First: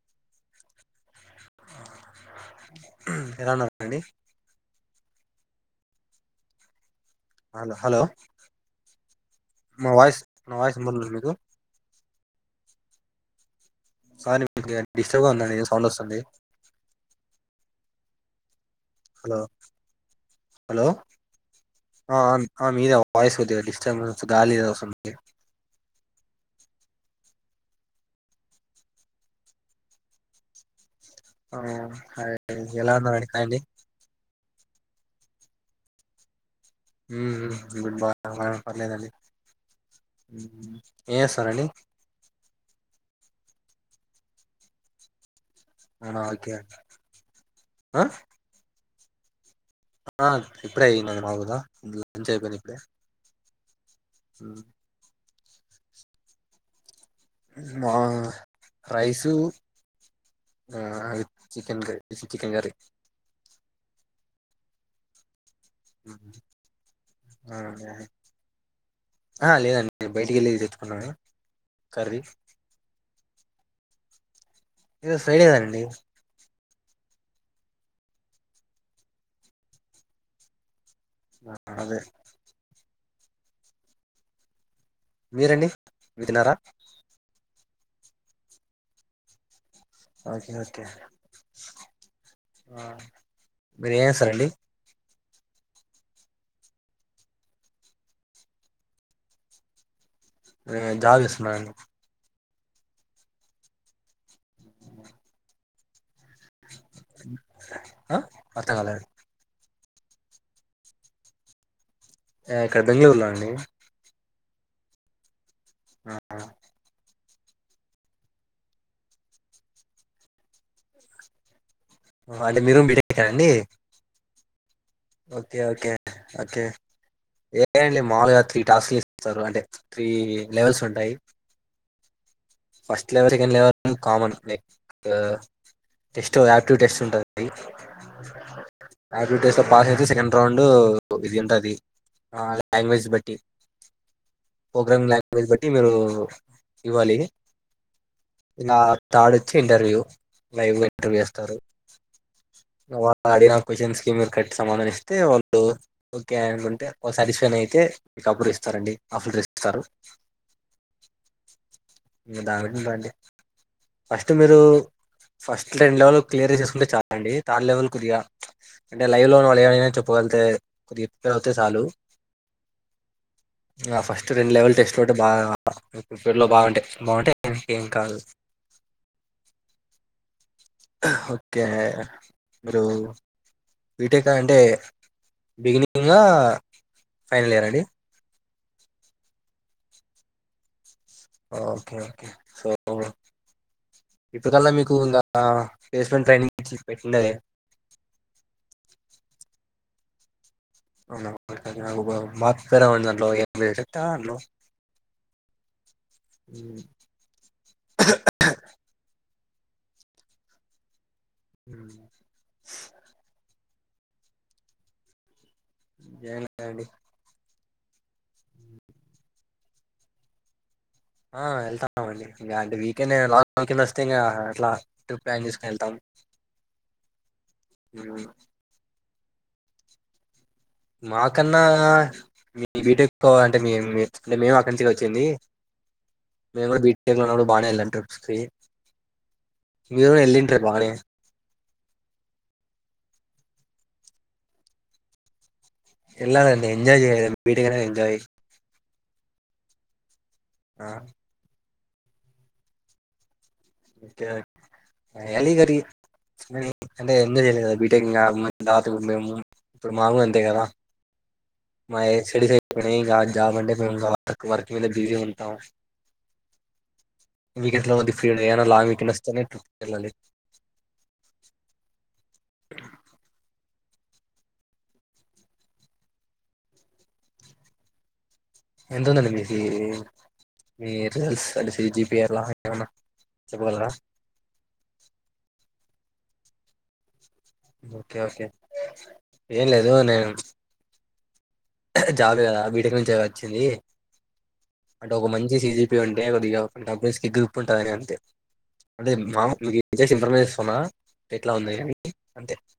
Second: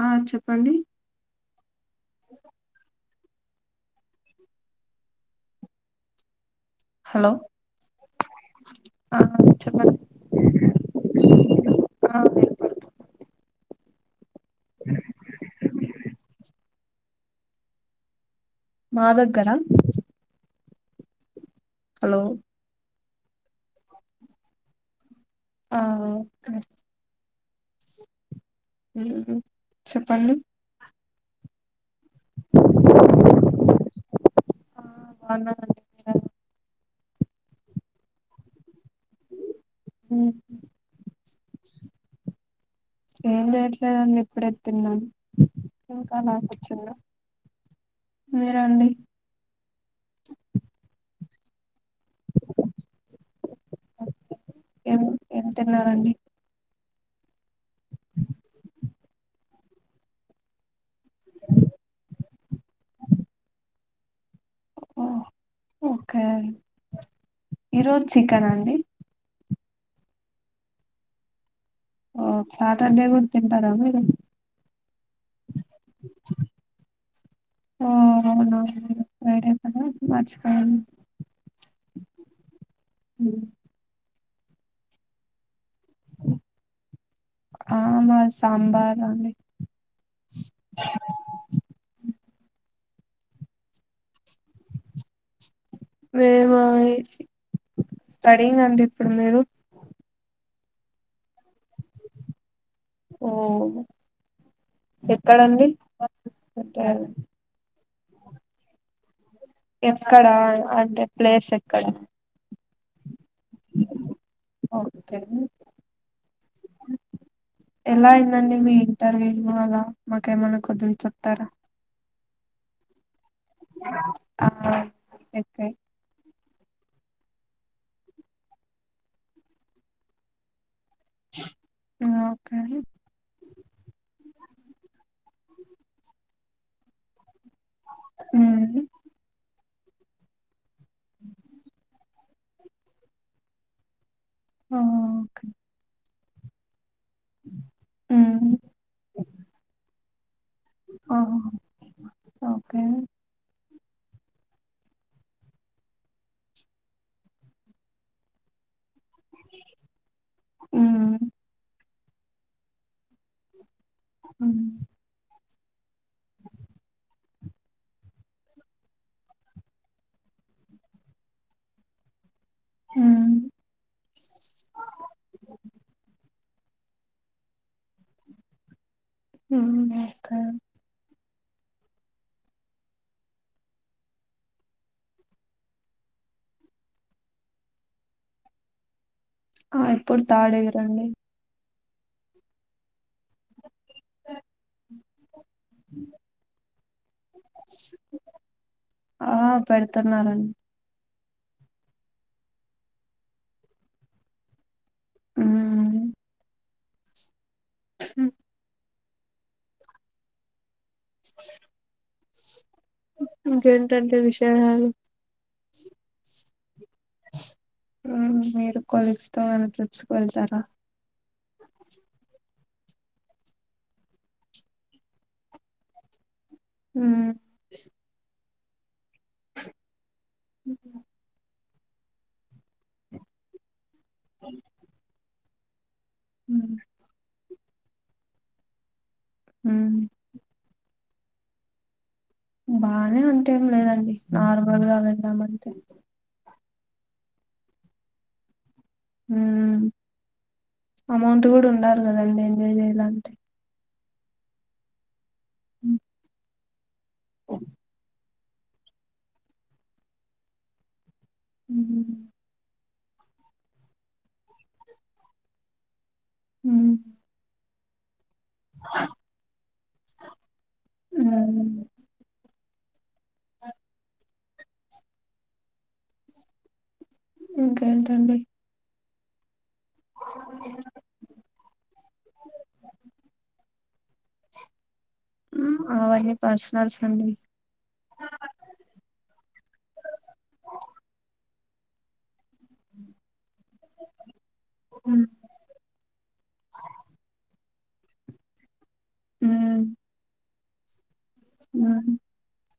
ఆ చెప్పండి ఉమ్మ్ ఎలా ఉన్నారు అండి హలో ఆ మా చెప్పండి వాయిస్ నా వాయిస్ వినబడుతుందా మీకు ఆ వినపడుతు సారీ మీ [unintelligible] డిస్టర్బ్ గా ఉందండి ఏదో సౌండ్ వస్తంది మా హలో దగ్గరా హలో అ ఆ మీద వాయిస్ కొద్దిగ డిస్టర్బెన్స్ గాలి ఏదో వస్సంది ఆ ఓకే ఉమ్ హు చెప్పండి ఆ హాయ్ ఎలా ఉన్నారండి హాయండి ఆ బాగున్నానండి [unintelligible] ఉమ్ ఉమ్ ఇప్పుడు బాగున్నాం గానీ పర్లేదండి ఉమ్, మ్మ్ హు ఏస్ సరండి ఏం జేయట్లేదండి ఇప్పుడే తిన్నాం ఇంకా అవునా అలా ఓకే అండి. కూర్చున్నా ఆ మీరండి ఆ ఇప్పుడే అయిందండి మాగుదా లంచ్ అయిపోయింది ఇప్పుడే ఉమ్ ఏం ఏం తిన్నారండి మా రైసు ఆ చికెన్ కర్రీ చికెన్ కరి ఓ ఓకే ఈరోజు చికెన్ అండి ఆ లేదండి నేను బయటికి వెళ్ళి తెచ్చుకున్నా ఓ సాటర్డే కూడా తింటారా మీరు ఈరోజు ఫ్రైడేనండి ఆ అవునవును వేరే కదా మర్చిపోయాను ఆ అదే హ్మ్ మీరండి తిన్నారా ఆ మాది సాంబార్ అండి ఓకే ఓకే ఆ మీరు ఏం [unintelligible] మేమా స్టడీయింగ్ అండి ఇప్పుడు మీరు నేను దాల్ చేసుకున్నా అండి ఓ ఎక్కడండి పెట్టారు ఆ అర్థం కాలేదు ఎక్కడా అంటే ప్లేస్ ఎక్కడ నేనిక్కడ బెంగళూరు లో అండి ఓకే హ్మ్ ఆహా ఎలా అయిందండి మీ ఇంటర్వ్యూ లో అలా మాకేమైన్నా కొచం చెప్తారా అంటే మీరు బీటెక్ ఆ అండి ఆ ఓకే ఓకే ఓకే ఏండి మాములుగా త్రీ టాస్క్ ఇస్తారు అంటే త్రీ లెవెల్స్ ఉంటా టాయి okay first level second level common like test aptitude test ఉంటంది ఆప్టిట్యూడ్ టెస్ట్ లో పాస్ అయితే సెకడ్ రాం ఇది ఉంటది ఆ లాంగ్వేజ్ బట్టి ఆ ప్రోగ్రామి ఓకే లాంగ్వేజ్ బట్టి మీరు ఇవ్వాలి ఇలా థర్డ్ వచ్చీ ఇంటర్వ్యూ లైవ్గా ఇంటర్వ ఆ చేస్తారుడి ఓకే క్వశ్చన్స్ కి మీరు కట్టి సమాధానిస్తే వాళ్ళు ఓకే అనుకుంటే ఒక సాటిస్ఫైన్ అయితే మీ అప్పుడు ఇస్తారండి ఆఫర్ లెటర్ ఇస్తారు దానికి [inaudible] ఫస్ట్ మీరు ఫస్ట్ రెండు లెవెల్ క్లియర్ చేసుకుంటే చాలండి తర్డ్ లెవెల్ కుదిగా అంటే లైవ్ లోన్ వాళ్ళ ఏమైనా చెప్పుగలితే కొద్ది ఎప్పు అవుతే చాలు ఆ ఫస్ట్ రెండు లెవెల్ టెస్ట్ అంటే బాగా ప్రిపేర్ లో బాగుంటాయి బాగుంటాయి ఏం కాదు [inaudible] ఓకే మీరు బీటెక్ అంటే బిగినింగ్గా ఫైనల్ ఇయర్ అండి ఆ ఇప్పుడు థర్డ్ యియర్ అండి ఓకే ఓకే సో ఇప్పటికల్లా మీకు ఇంకా ప్లేస్మెంట్ ట్రైనింగ్ పెట్టిండలే ఆ పెడుతున్నారండి అవున [inaudible] ఉమ్ హ హ అ ఇంకేంటండి విషయాలు ఏం లేదండి మీరు కొలీగ్స్ తో మన ట్రిప్స్కు వెళ్తారా ఆ వెళ్తాన్నామండి అంటే వీకెండ్ లాంగ్ వీకెండ్ వస్తే ఇంకా అట్లా ట్రిప్ ప్లాన్ చేసుకుని వెళ్తాము హ్మ్ హ మాకన్నా మీ బీటెక్ ఎక్కువ అంటే మ అంటే మేము అక్కడి నుంచి వచ్చింది మేము కూడా బీటెక్ లో ఉన్నపుడు బాగానే వెళ్ళం హ్మ్ మీరు ఎళ్ళంటరూ బాగానే బానే అంటే ఏం లేదండి నార్మల్ గా వెళ్దామంటే వెళ్ళాలీఅండి ఎంజాయ్ చేయాలి బీటెక్ అనేది ఎంజాయ్ ఉమ్ అమౌంట్ కూడా ఉండాలి కదండి ఎంజాయ్ చేయాల అంటే ఓకే ఎళ గరి హ్మ్ మ అంటే ఎంజాయ్ చేయాలి బీటెక్ [inaudible] దాతకు ఏమో ఇప్పుడు మాకు అంతే కదా మా స్టడీస్ అయిపోయినయి ఇంకా జాబ్ మీద వర్క్ మీద బిజీ గా ఉంటాం ఉమ్ వీక్ ఎలాగో ఫ్రీ ఉండదు ఏదైనా లాంగ్ వీకెండ్ వస్తే వెళ్ళాలి ఇంకేంటి అండి ఎన్ని రోజులు ఎల్లి మీ రిజల్స్ అంటసి జిపిఐర్లా ఏమన్నా చెప్పగలరా ఉ అవి పర్సనల్స్ అండి ఓకే ఓకే ఏం లేదు నేను జవేద బీటెక్ నుంచి వచ్చింది అంటే హ్మ్ ఒక మంచి సిజీపి ఉంటే కొద్దిగా డబుల్ స్కిట్లు ప్పుంటది అంతే అంటే మామూలు హ్మ్ ఇన్ఫర్మేషన్ ఇస్తున్న ఎట్లా ఉంది అని హ్మ్ అంతే ఆ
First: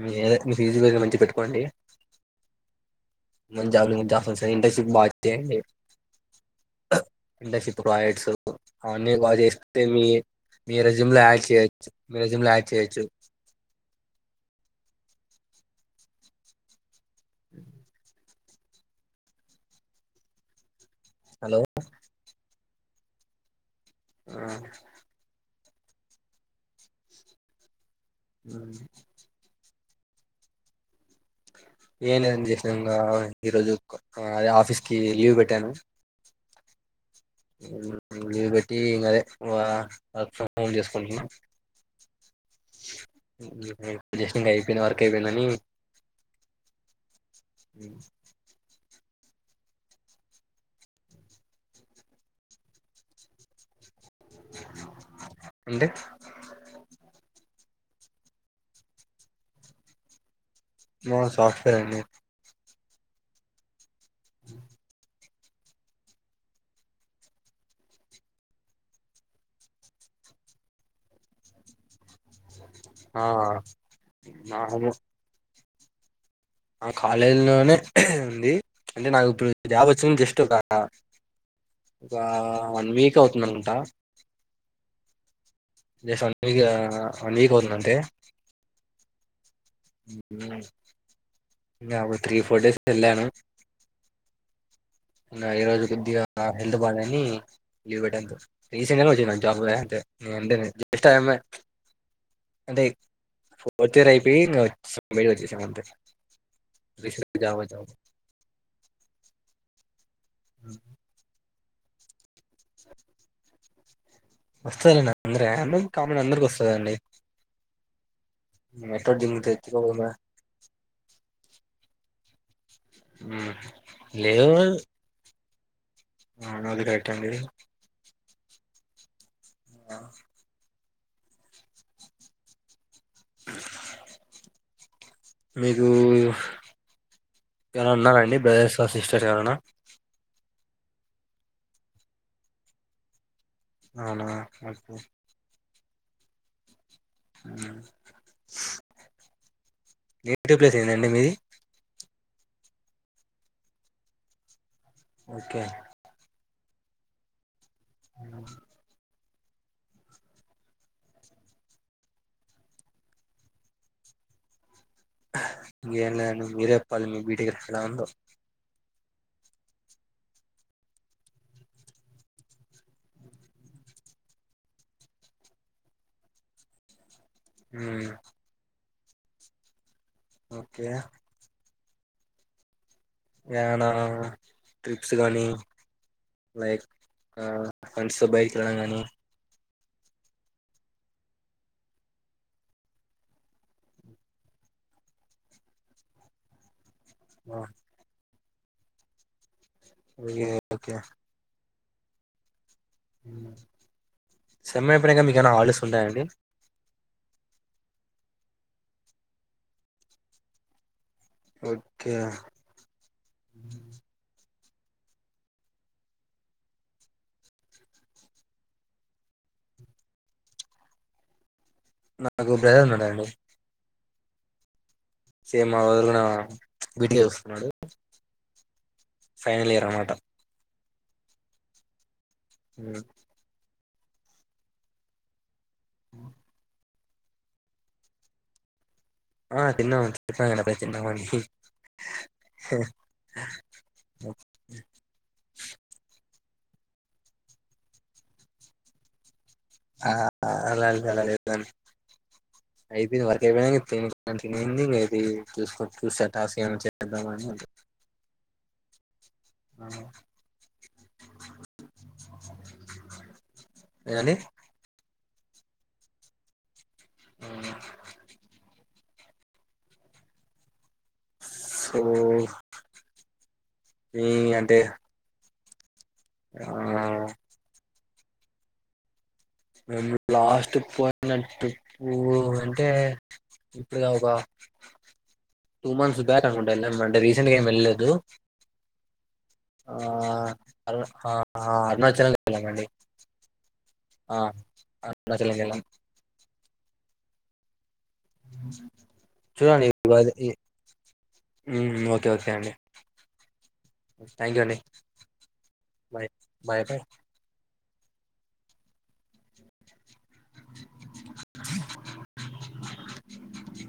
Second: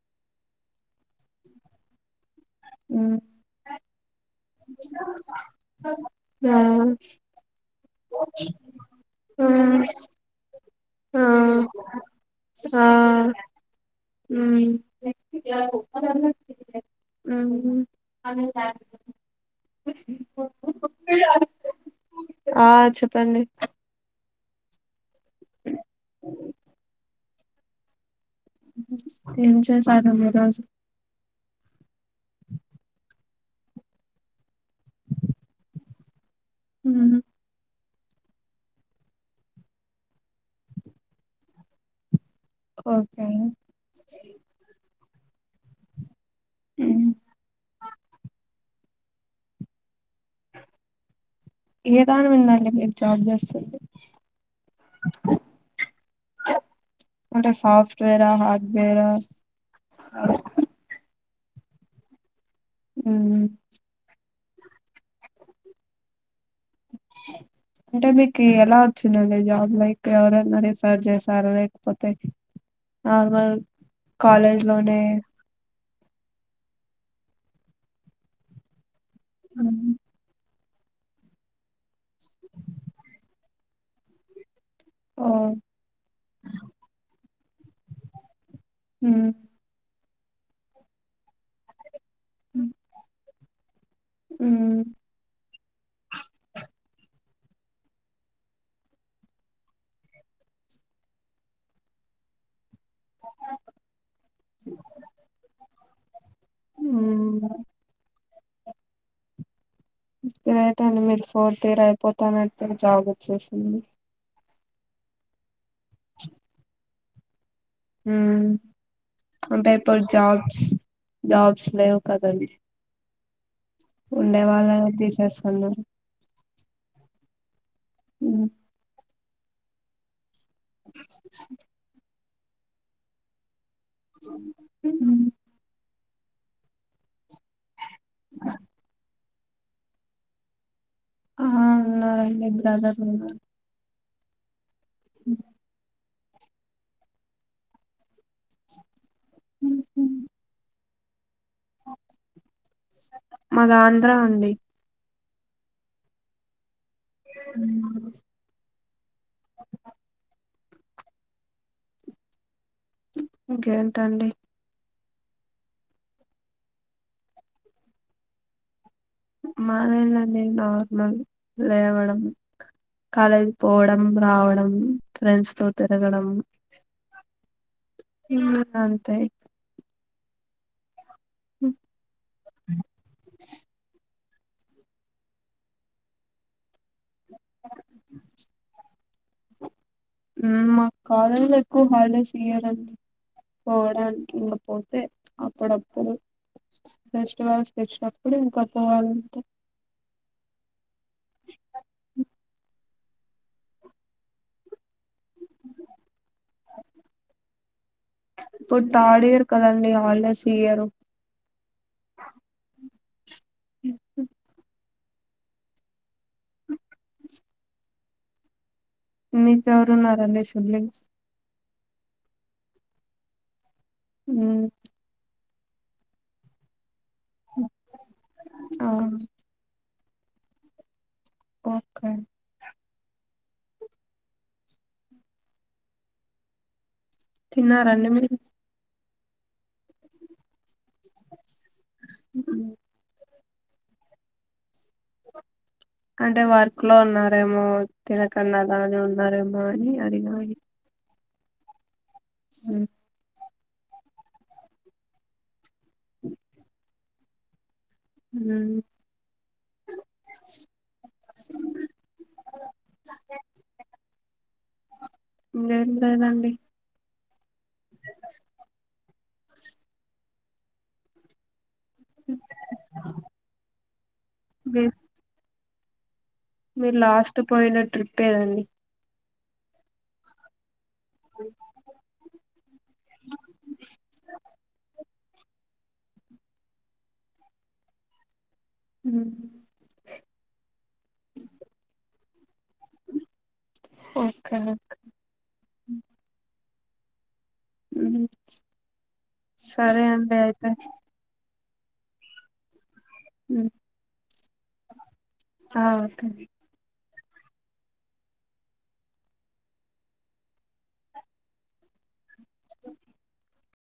ఉమ్ ఏదైతే మీ ఫీజు మంచిగా పెట్టుకోండి హ్మ్ మంజాదులు జాఫ్ వస్తే ఇంటర్షిప్ బా చెయ్యండి ఆ ఇండస్ట్రీ ప్రాజెక్ట్స్ అవన్నీ బాగా చేస్తే మీ మీ రెస్యూమ్ లో యాడ్ చేయొచ్చు మీ రెస్యూమ్ లో యాడ్ ఆ చేయొచ్చు ఇట్ల [unintelligible] మ్ [unintelligible] హలో ఆ చెప్పండి ఆ మ్ చెప్పాలి మీరు ఏం లేదు చేసిన ఇంకా ఈరోజు అదే ఆఫీస్ కి లీవ్ పెట్టాను ఊ లీవ్ పెట్టి ఇంగ అదే వర్క్ ఫ్రమ్ హోమ్ చేసుకుంటున్న ఓకే ఇంగ అయిపోయిన వర్క్ అయిపోయిందని మ్ ఏ దాని మీద అండి మీరు జాబ్ చేస్తుంది అంటే పాండస్ సాఫ్ట్వేరా హార్డ్వేరా అది ఆ సాఫ్ట్వేర్ అండి మ్ అంటే మీకు ఎలా వచ్చిందండి జాబ్ లైక్ ఎవరన్నా రిఫర్ చేసారా లేకపోతే ఆ, నార్మల్ కాలేజ్ లోనే ఆ కాలేజీ లోనే ఉంది అంటే నాకు ఇప్పుడు జాబ్ వచ్చింది జస్ట్ ఒక ఆ ఒక వన్ వీక్ అవుతుంది అనుకుంటా ఓ just one week one week అవుతుంది అంతే మ్ మ్ ఇంగా తీ ఫోర్ డేస్ ఎళ్లాను ఉమ్ ఇంగా ఈ రోజు కొద్దిగా హెల్త్ బాలే నీ లీవ్ పెట్టాను అంతే రీసెంట్ గానే వచ్చింది నాకు జాబ్ అంతే జస్ట్ ఐయామ్ ఏ అంటే ఫోర్త్ ఇయర్ అయిపోయి ఇంకా వచెస్ బయట వచ్చేసం అంతే రీసెంట్ ఉమ్ గానే జాబ్ వచ్చింది గ్రేట్ అండి మీరు ఫోర్త్ ఇయర్ అయిపోతానట్టే జాబ్ వచ్చేసింది వస్తదండి అందరు అన్న కామన్ అందరికి వస్తదండి మ్ ఎక్కడ దిగుతే అంటే ఇప్పుడు జాబ్స్ జాబ్స్ లేవు కదండి మ్ ఉండే వాళ్లనే తీసేసుతున్నారు అ అది కరెక్టే అండి ఆ మ్ ఊ. మీకు ఎవరన్నా ఉన్నార అండి, బ్రదర్స్ ఆర్ సిస్టర్స్ ఎవరన్నా. ఆ ఉన్నారు అండి, బ్రదర్ ఉన్నా. అవునా మంచిది. నేటివ్ ప్లేస్ ఏందండి మీది. మాద ఆంధ్ర అండి. ఓకే. మ్ మ్ ఇంకేంటండి. ఇంకేంలేదండి, మీరే చెప్పాలి, మీ బీటేక్ ఎట్లా ఉందొ. మాదెంలేంది నార్మల్ లేేవడం. కాలేజీ పోవడం, రావడం, ఫ్రెండ్స్ తో తిరగడం. ఉమ్ అంతే. ఓకే. హ ఏడ ట్రిప్స్ గానీ. లైక్ ఆ ఫ్రెండ్స్ తో బైక్ వెళ్ళడం గానీ. ఉమ్ మా కాలేజిలో ఎక్కువ హాల్ డేస్ ఇయ్యారండి. పోడానికి ఇంగ పోతే అప్పుడప్పుడు. ఫెస్టివల్స్ తెచ్చినప్పుడు ఇంకా పోవాలంతే. విఎ ఓకే. సేమ్ అయిపోయినక్కా మీకేమైనా హల్ డేస్లు ఉంటాయండి. ఇప్పుడు తాడఇయర్ కదండీ, హల్ డేస్ ఇయ్యారు. ఓక్కే. అ మీకెవరున్నారండి, సెల్లింగ్స్. నాకు బ్రదర్ ఉన్నాడండి. ఉమ్. సేమ్ మాములుగునా వీడియో చస్తున్నాడు. ఆ ఫైనల్ ఇయర్ అన్నమాట. ఓకే. హ తిన్నారండి మీరు. ఆ తిన్నామాం తిన్నానప్పడే తిన్నామండి. ఉ అంటే వర్క్ లో ఉన్నారేమో, తినకుండా అలానే ఉన్నారేమో అని, అడిగాయి. దన్ అయిపోయింది వర్. [unintelligible] ఉమ్. ఇవండీ. గంతేనండి. అ ఏ ఇయంటే. మీ మీరు లాస్ట్ పోయిన ట్రిప్ అదండి. ఉహు లాస్ట్. పోయిన ట్రిప్పు అంటే ఇప్పుడు ఒక. టూ మంత్స్ బ్యాక్ అనుకుంట, వెళ్ళ అంటే, రీసెంట్గా ఏమి వెళ్ళలేదు. మ్మ్. ఆ ఆ అరుణాచల అరుణాచలం అండి ఆ ఓకే అరుణాచలం [inaudible] మ్మ్. చూడండి సరే అండి అయితే హ్మ్మ్ ఓకే ఓకే అండి ఉమ్ థ్యాంక్ యూ అండి బాయ్ బాయ్